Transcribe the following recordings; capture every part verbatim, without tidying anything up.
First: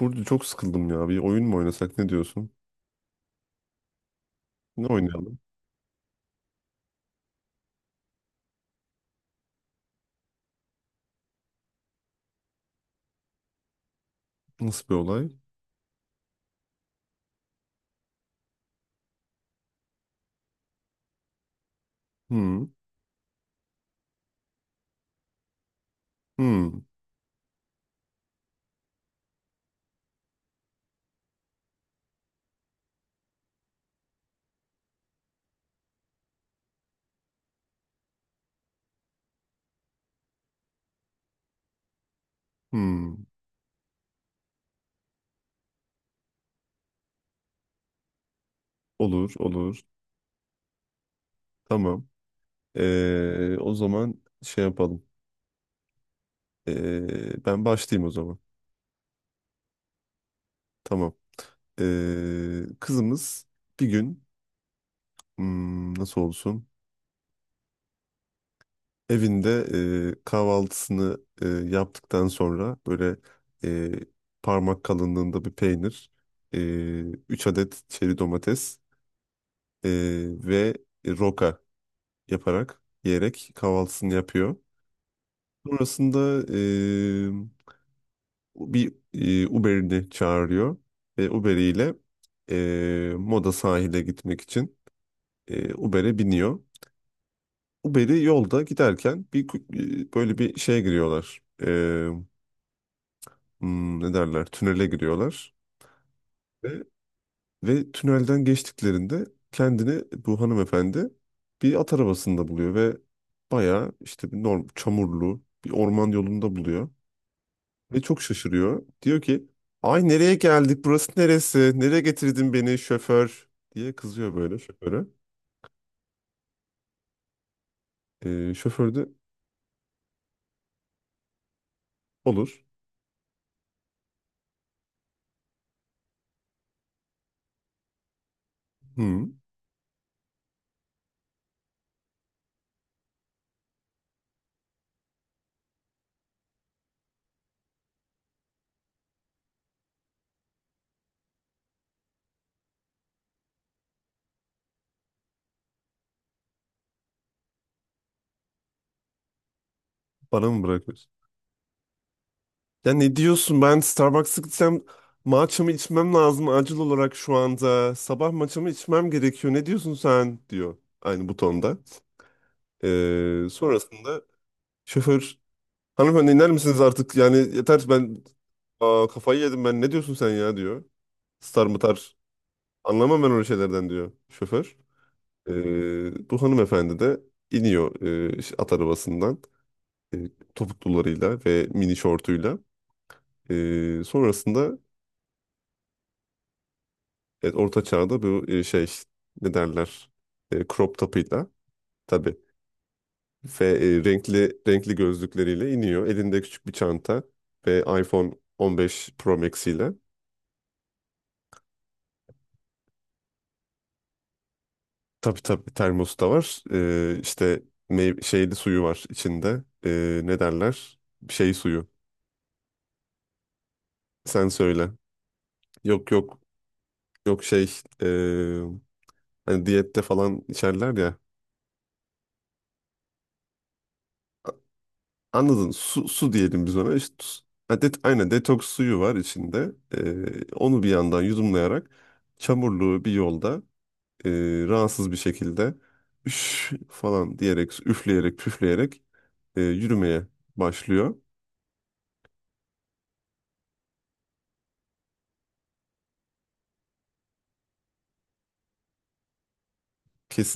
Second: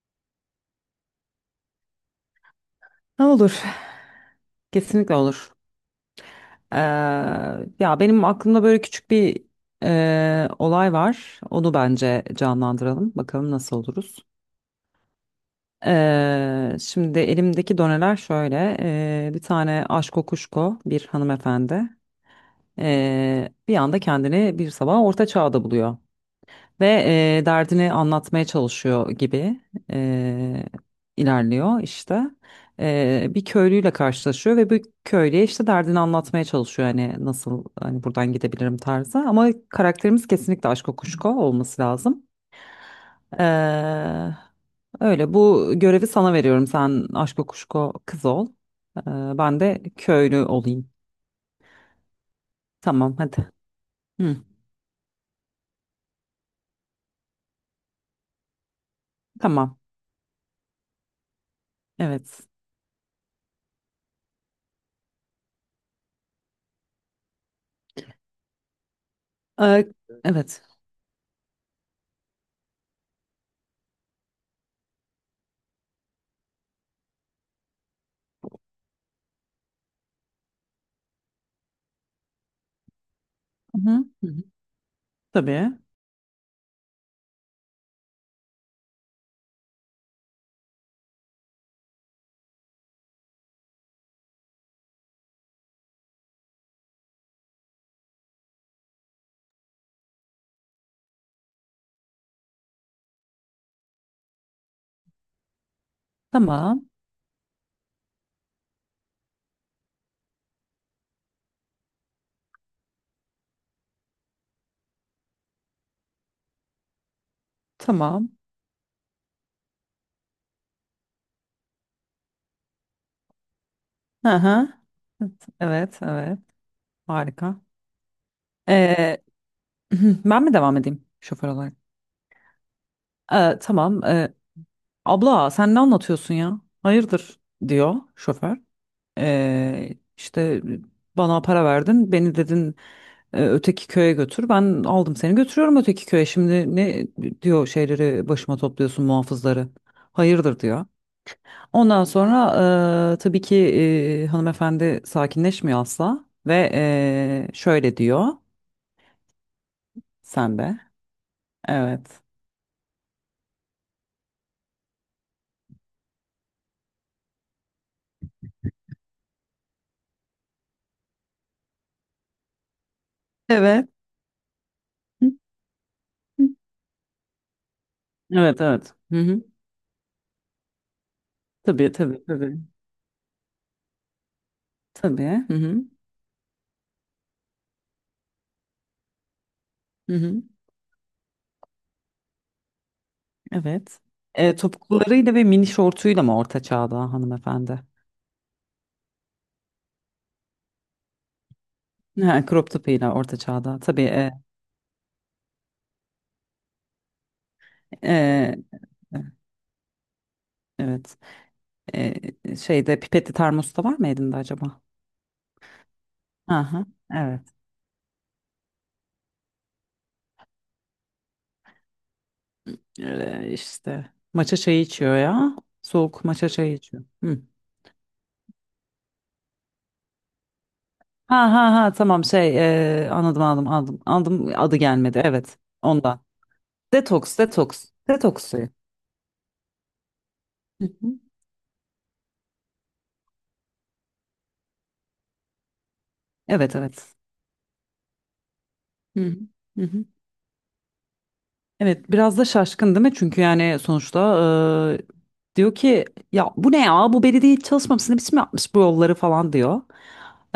Burada çok sıkıldım ya. Bir oyun mu oynasak ne diyorsun? Ne olur. Ne Kesinlikle oynayalım? olur. Ee, Ya benim aklımda böyle küçük bir e, olay var. Onu bence canlandıralım. Bakalım nasıl oluruz. Nasıl bir olay? Ee, şimdi elimdeki doneler şöyle. Ee, bir tane aşko kuşko bir hanımefendi. Hmm, ee, Bir anda kendini bir sabah orta çağda buluyor. hmm, Ve e, derdini anlatmaya çalışıyor gibi e, ilerliyor işte. E, bir köylüyle karşılaşıyor ve bu köylüye işte derdini anlatmaya çalışıyor. Hani nasıl hani buradan gidebilirim tarzı. Ama karakterimiz kesinlikle Aşko Kuşko olması lazım. hmm. E, Öyle bu görevi sana veriyorum. Sen Aşko Kuşko kız ol. E, Olur, Ben olur. de köylü olayım. Tamam. Tamam hadi. Ee, o zaman Hı, şey yapalım. Ee, ben başlayayım o zaman. tamam. Tamam. Evet. Ee, kızımız bir gün hmm, nasıl olsun? Evinde E, e, evet. kahvaltısını e, yaptıktan sonra böyle e, parmak kalınlığında bir peynir, e, üç adet çeri domates, Ee, ve roka yaparak yiyerek Hı hı. kahvaltısını Hı hı. yapıyor. Tabii. Sonrasında ee, bir ee, Uber'ini çağırıyor ve Uber'iyle ee, Moda sahile gitmek için ee, Uber'e biniyor. Uber'i yolda giderken bir ku- ee, böyle bir şeye giriyorlar. Ee, hmm, ne derler? Tünele giriyorlar. ve Tamam. Ve tünelden geçtiklerinde kendini bu hanımefendi bir at arabasında buluyor ve bayağı işte bir norm, çamurlu bir orman yolunda buluyor. Ve çok Tamam. şaşırıyor. Diyor ki, "Ay, nereye geldik, burası neresi, nereye getirdin beni şoför?" diye Hı kızıyor böyle hı. şoföre. Evet, evet. Harika. Ee, şoför de. Ee, Ben mi devam edeyim şoför olarak? Olur. Ee, tamam. Ee, abla sen ne anlatıyorsun ya? Hayırdır diyor şoför. Hı, Ee, işte bana para verdin. Beni dedin e, öteki köye götür. Ben aldım seni götürüyorum öteki köye. Şimdi ne diyor şeyleri başıma topluyorsun muhafızları. Hayırdır diyor. Ondan sonra eee, tabii ki eee, hanımefendi sakinleşmiyor asla ve eee, şöyle diyor bana sen mı de. bırakıyorsun? Evet. "Ya ne diyorsun, ben Starbucks'a gitsem matchamı içmem lazım, acil olarak şu anda sabah matchamı içmem gerekiyor, ne diyorsun sen?" diyor aynı bu tonda. Ee, Evet. Sonrasında Hı şoför, "Hanımefendi, hı. iner misiniz artık, yani yeter ben, Evet evet. aa, Hı kafayı hı. yedim ben, ne diyorsun sen ya?" diyor. "Star mı Tabii tar, tabii tabii. anlamam ben öyle şeylerden," diyor şoför. Tabii. Hı hı. Ee, bu hanımefendi de iniyor e, at arabasından, Hı e, hı. topuklularıyla ve mini şortuyla. Evet. Ee, Eee, sonrasında, Topuklularıyla ve mini şortuyla mı orta çağda evet, hanımefendi? orta çağda bu e, şey, ne derler, e, crop topuyla, tabii. Ha, crop topuyla orta Ve çağda. Tabii. e, eee, renkli renkli gözlükleriyle iniyor. Elinde küçük bir çanta ve iPhone eee, on beş Pro Max ile. evet. Eee, Şeyde pipetli termos da var mı elinde acaba? Tabii tabii, termos da var. Aha, Ee, evet. işte meyve, şeyli suyu var içinde. Ee, ne derler? Şey suyu. Öyle işte. Sen Maça çayı söyle. içiyor ya. Yok, Soğuk yok, maça çayı içiyor. Hı. yok, şey, ee, hani diyette falan içerler ya. Ha ha ha, tamam, şey, e, anladım, anladım, anladım. Anladım, adı gelmedi, evet, Anladın. Su, ondan. su diyelim biz ona. İşte, Detoks, su- ha, detoks. det, aynen, Detoks detoks suyu. suyu var içinde. Ee, onu Hı bir hı. yandan yudumlayarak çamurlu bir yolda e, rahatsız bir şekilde, üş Evet evet. falan diyerek, üfleyerek, püfleyerek, Hı hı. e, Hı hı. yürümeye başlıyor. Evet, biraz da şaşkın değil mi? Çünkü yani sonuçta e, diyor ki ya bu ne, ya bu belediye hiç çalışmamış, ne biçim yapmış bu yolları falan diyor.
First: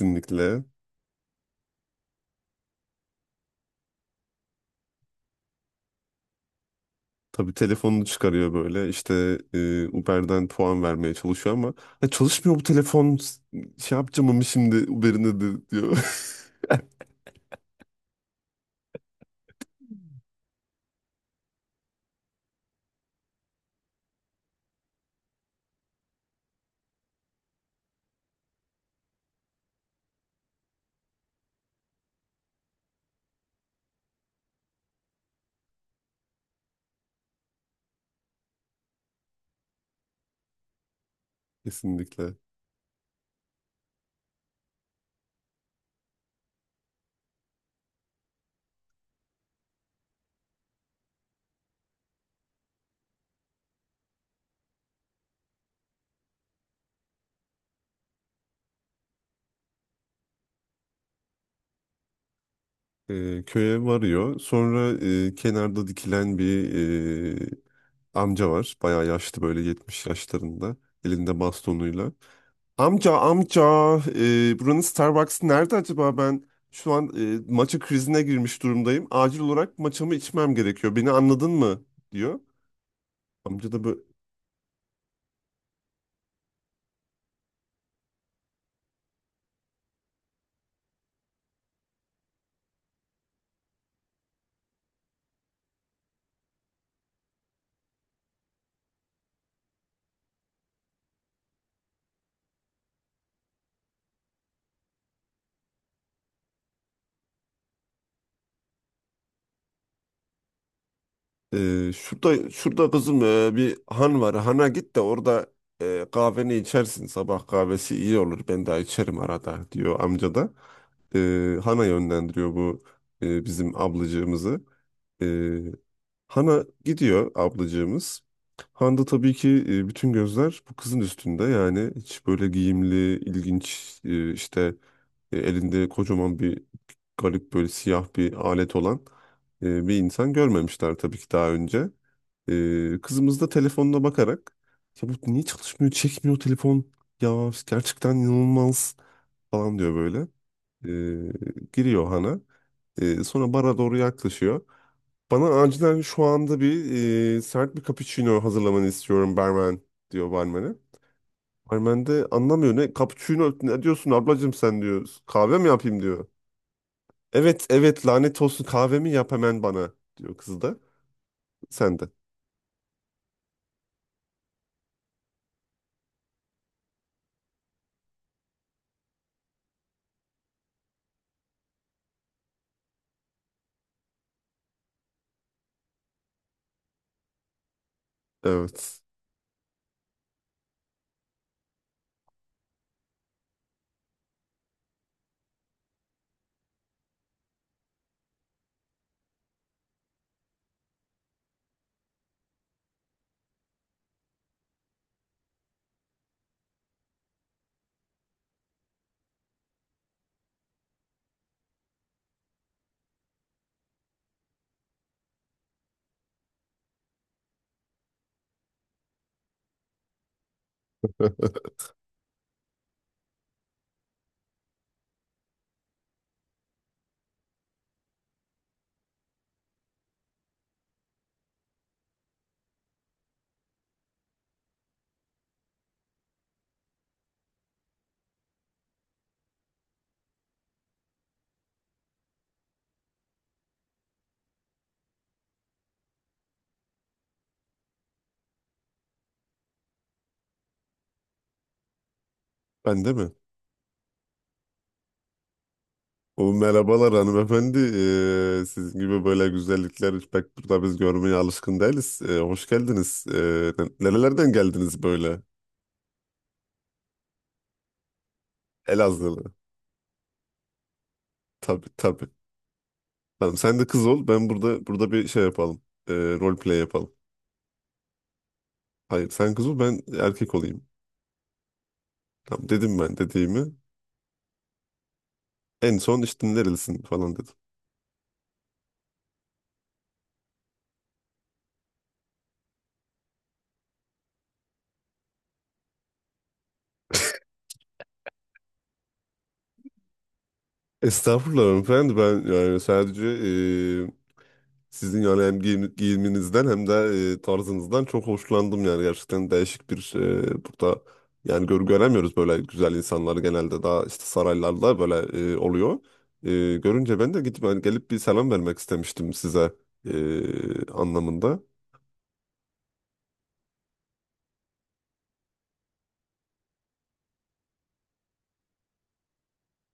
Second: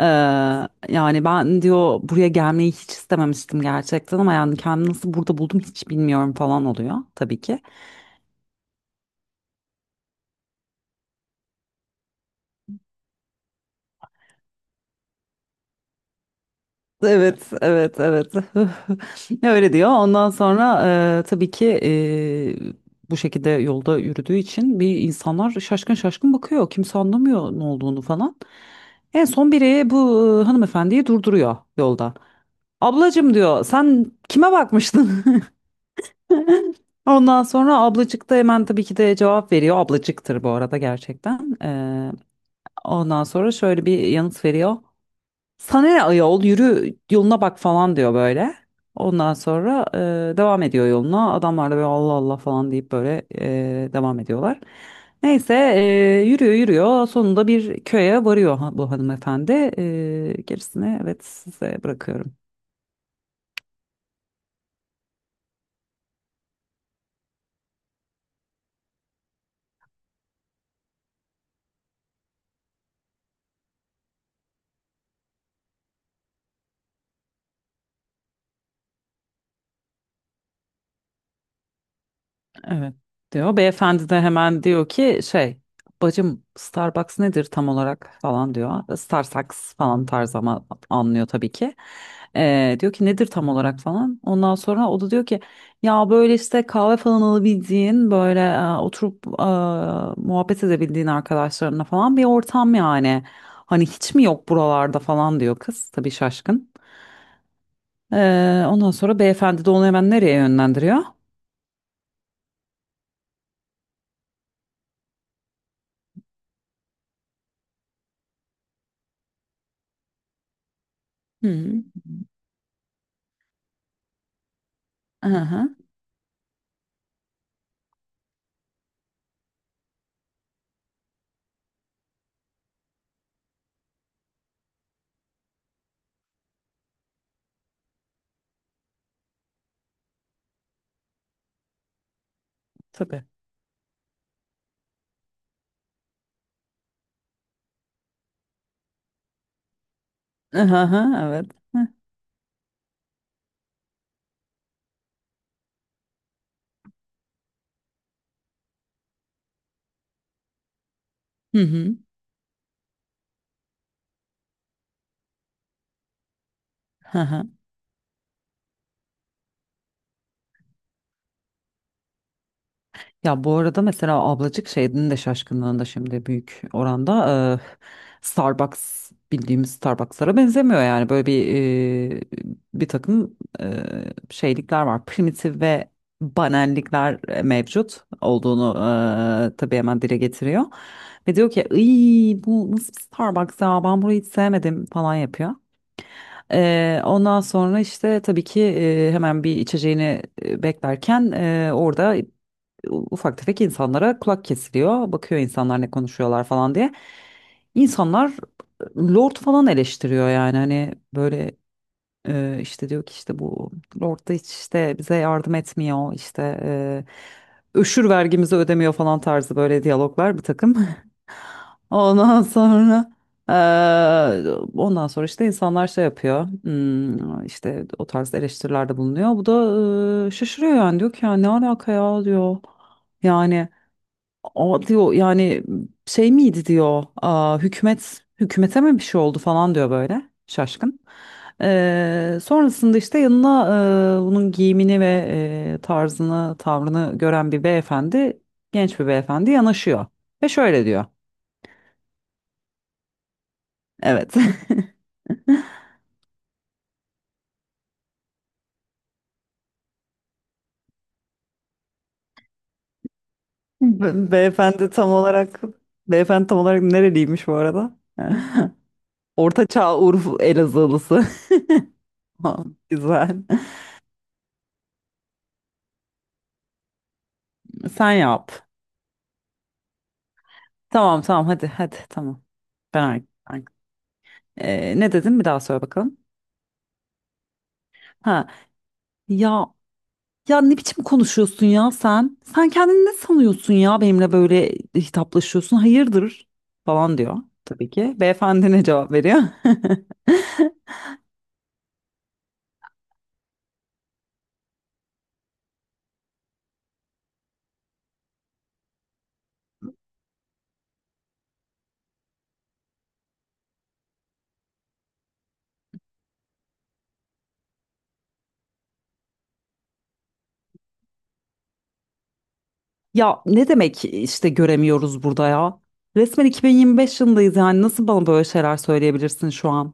Ee, Yani ben diyor buraya gelmeyi hiç istememiştim gerçekten, ama yani kendimi nasıl burada buldum hiç bilmiyorum falan oluyor tabii Tabii ki. telefonunu çıkarıyor böyle işte, e, Uber'den puan vermeye çalışıyor ama, "Ya çalışmıyor bu telefon, şey yapacağım ama şimdi Uber'ine de," diyor. Evet, evet, evet. Öyle diyor. Ondan sonra e, tabii ki e, bu şekilde yolda yürüdüğü için bir insanlar şaşkın şaşkın bakıyor. Kimse anlamıyor ne olduğunu falan. En son biri bu e, hanımefendiyi durduruyor yolda. Ablacım diyor sen kime bakmıştın? Ondan sonra ablacık da hemen tabii ki de cevap veriyor. Ablacıktır bu arada gerçekten. Ee, Kesinlikle. Ondan sonra şöyle bir yanıt veriyor. Sana ne ayol, yürü yoluna bak falan diyor böyle. Ondan sonra e, devam ediyor yoluna. Adamlar da böyle Allah Allah falan deyip böyle e, devam ediyorlar. Neyse e, yürüyor yürüyor. Sonunda bir köye varıyor ha- bu hanımefendi. E, gerisini, evet, size bırakıyorum. E, köye varıyor. Sonra e, kenarda dikilen bir e, amca var. Bayağı yaşlı böyle yetmiş yaşlarında. Elinde bastonuyla. "Amca, amca, e, buranın Starbucks'ı nerede acaba? Ben şu an e, matcha krizine girmiş durumdayım. Acil olarak matchamı içmem gerekiyor. Beni anladın mı?" diyor. Evet diyor. Amca da böyle, Beyefendi de hemen diyor ki şey, bacım Starbucks nedir tam olarak falan diyor. Starbucks falan tarz ama anlıyor tabii ki. Ee, diyor ki nedir tam olarak falan. Ondan sonra o da diyor ki ya böyle işte kahve falan alabildiğin böyle e, oturup e, muhabbet edebildiğin arkadaşlarına falan bir ortam yani. Hani hiç mi yok buralarda falan diyor kız tabii şaşkın. Ee, ondan sonra beyefendi de onu hemen nereye yönlendiriyor? E, "şurada şurada kızım, e, bir han var. Hana git de orada e, kahveni içersin. Sabah kahvesi iyi olur. Ben daha içerim arada," diyor amca da. E, Hı hı. Hana yönlendiriyor bu e, bizim ablacığımızı. Ee, Aha, Hana gidiyor ablacığımız. Handa tabii ki e, bütün gözler bu kızın üstünde. Yani hiç böyle giyimli, ilginç, e, işte, e, elinde kocaman bir garip böyle siyah bir alet olan e, bir insan görmemişler tabii ki daha önce. E, tabii. Kızımız da telefonuna bakarak, "Ya bu niye çalışmıyor, çekmiyor telefon, ya gerçekten inanılmaz," falan diyor böyle. E, Aha, evet. Hı Giriyor Hana. E, Sonra bara doğru yaklaşıyor. "Bana acilen şu anda bir e, sert bir cappuccino hazırlamanı istiyorum barmen," diyor barmene. hı. Barmen de anlamıyor, "Ne cappuccino, ne diyorsun ablacığım sen?" diyor. "Kahve mi yapayım?" diyor. Hı hı. "Evet evet, lanet olsun, kahvemi yap hemen bana," diyor kız da. Sen de. Ya bu arada mesela ablacık şeyinin de şaşkınlığında şimdi büyük oranda e, Starbucks bildiğimiz Starbucks'lara benzemiyor yani böyle bir e, bir takım e, şeylikler var, primitif ve banallikler e, mevcut olduğunu Evet. e, tabii hemen dile getiriyor ve diyor ki "Iy, bu nasıl bir Starbucks ya, ben burayı hiç sevmedim" falan yapıyor. Ee, ondan sonra işte tabii ki e, hemen bir içeceğini e, beklerken e, orada ufak tefek insanlara kulak kesiliyor. Bakıyor insanlar ne konuşuyorlar falan diye. İnsanlar Lord falan eleştiriyor yani hani böyle e, işte diyor ki işte bu Lord da hiç işte bize yardım etmiyor işte e, öşür vergimizi ödemiyor falan tarzı böyle diyaloglar bir takım. Ondan sonra e, ondan sonra işte insanlar şey yapıyor, hmm, işte o tarz eleştirilerde bulunuyor. Bu da e, şaşırıyor yani diyor ki ya ne alaka ya diyor. Yani o diyor yani şey miydi diyor, aa, hükümet hükümete mi bir şey oldu falan diyor böyle şaşkın. Ee, sonrasında işte yanına e, bunun giyimini ve e, tarzını tavrını gören bir beyefendi, genç bir beyefendi yanaşıyor ve şöyle diyor. Ben de mi? Evet. "O, merhabalar hanımefendi. Ee, sizin gibi böyle güzellikler pek burada biz görmeye alışkın değiliz. Ee, hoş geldiniz. Ee, Be- Nerelerden Beyefendi geldiniz tam böyle?" olarak beyefendi tam olarak nereliymiş bu arada? Elazığlı. Orta Çağ Urfa Elazığlısı. Tabii tabii. Ha, güzel. Tamam, sen de kız ol. Ben burada burada bir şey yapalım. Ee, rol play yapalım. Sen yap. Hayır, sen kız ol, ben erkek olayım. Tamam tamam, hadi hadi, tamam. Tamam dedim, Ben ben artık. dediğimi. Ben- Ee, ne dedin, bir daha söyle En bakalım. son işte nerelisin falan dedim. Ha, ya, ya ne biçim konuşuyorsun ya sen? Sen kendini ne sanıyorsun ya, benimle böyle hitaplaşıyorsun? Hayırdır falan diyor tabii ki. Beyefendi ne cevap veriyor? "Estağfurullah hanımefendi, ben yani sadece ee, sizin yani hem giyim- giyiminizden hem de ee, tarzınızdan çok hoşlandım, yani gerçekten değişik bir, ee, burada yani gör, göremiyoruz böyle güzel insanları, genelde daha işte saraylarda böyle ee, oluyor. Ee, Görünce ben de gidip hani gelip bir selam vermek istemiştim size, ee, anlamında. Ya ne demek işte göremiyoruz burada ya? Resmen iki bin yirmi beş yılındayız, yani nasıl bana böyle şeyler söyleyebilirsin şu an?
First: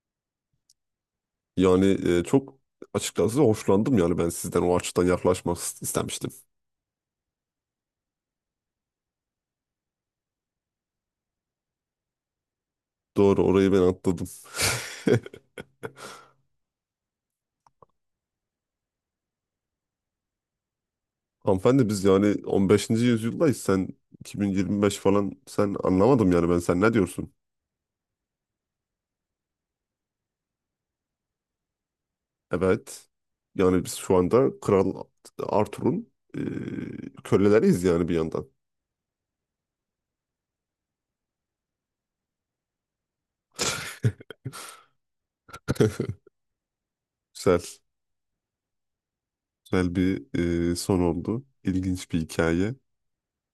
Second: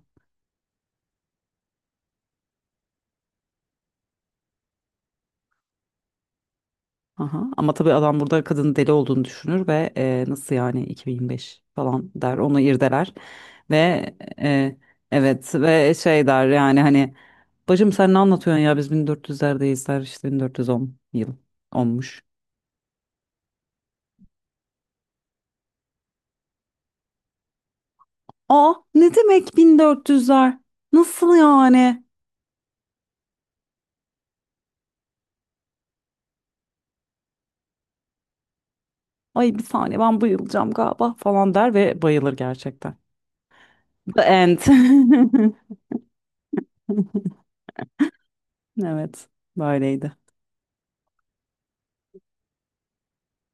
Yani e, çok açıkçası hoşlandım, yani ben sizden o açıdan yaklaşmak istemiştim." Aha. Ama tabii adam burada kadının deli olduğunu düşünür ve e, nasıl yani iki bin yirmi beş falan der, onu irdeler Doğru, orayı ve ben atladım. e, evet ve şey der yani hani bacım sen ne anlatıyorsun ya biz bin dört yüzlerdeyiz der, işte bin dört yüz on yıl "Hanımefendi biz olmuş. yani on beşinci yüzyıldayız, sen iki bin yirmi beş falan, sen anlamadım yani ben, sen ne diyorsun?" Aa ne demek bin dört yüzler, nasıl yani, Evet, yani biz şu anda Kral Arthur'un e, köleleriyiz, yani bir yandan. ay bir saniye ben bayılacağım galiba falan der ve bayılır gerçekten. The end. Güzel, Evet, güzel böyleydi, bir e, son oldu. İlginç bir hikaye.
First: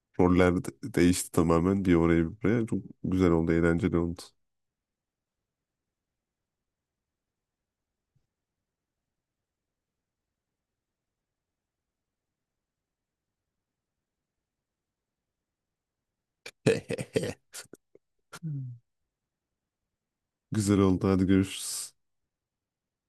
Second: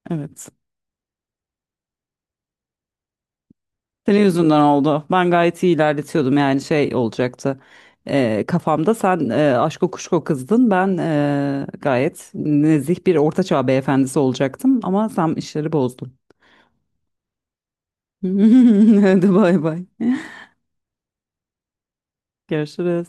evet. Roller de- değişti tamamen, bir oraya bir buraya. Çok güzel oldu, eğlenceli Senin oldu. yüzünden oldu. Ben gayet iyi ilerletiyordum yani şey olacaktı. Ee, kafamda sen e, aşko kuşko kızdın. Ben e, gayet nezih bir ortaçağ beyefendisi olacaktım ama sen işleri bozdun. Hadi bay bay. Güzel oldu. Hadi görüşürüz. Görüşürüz.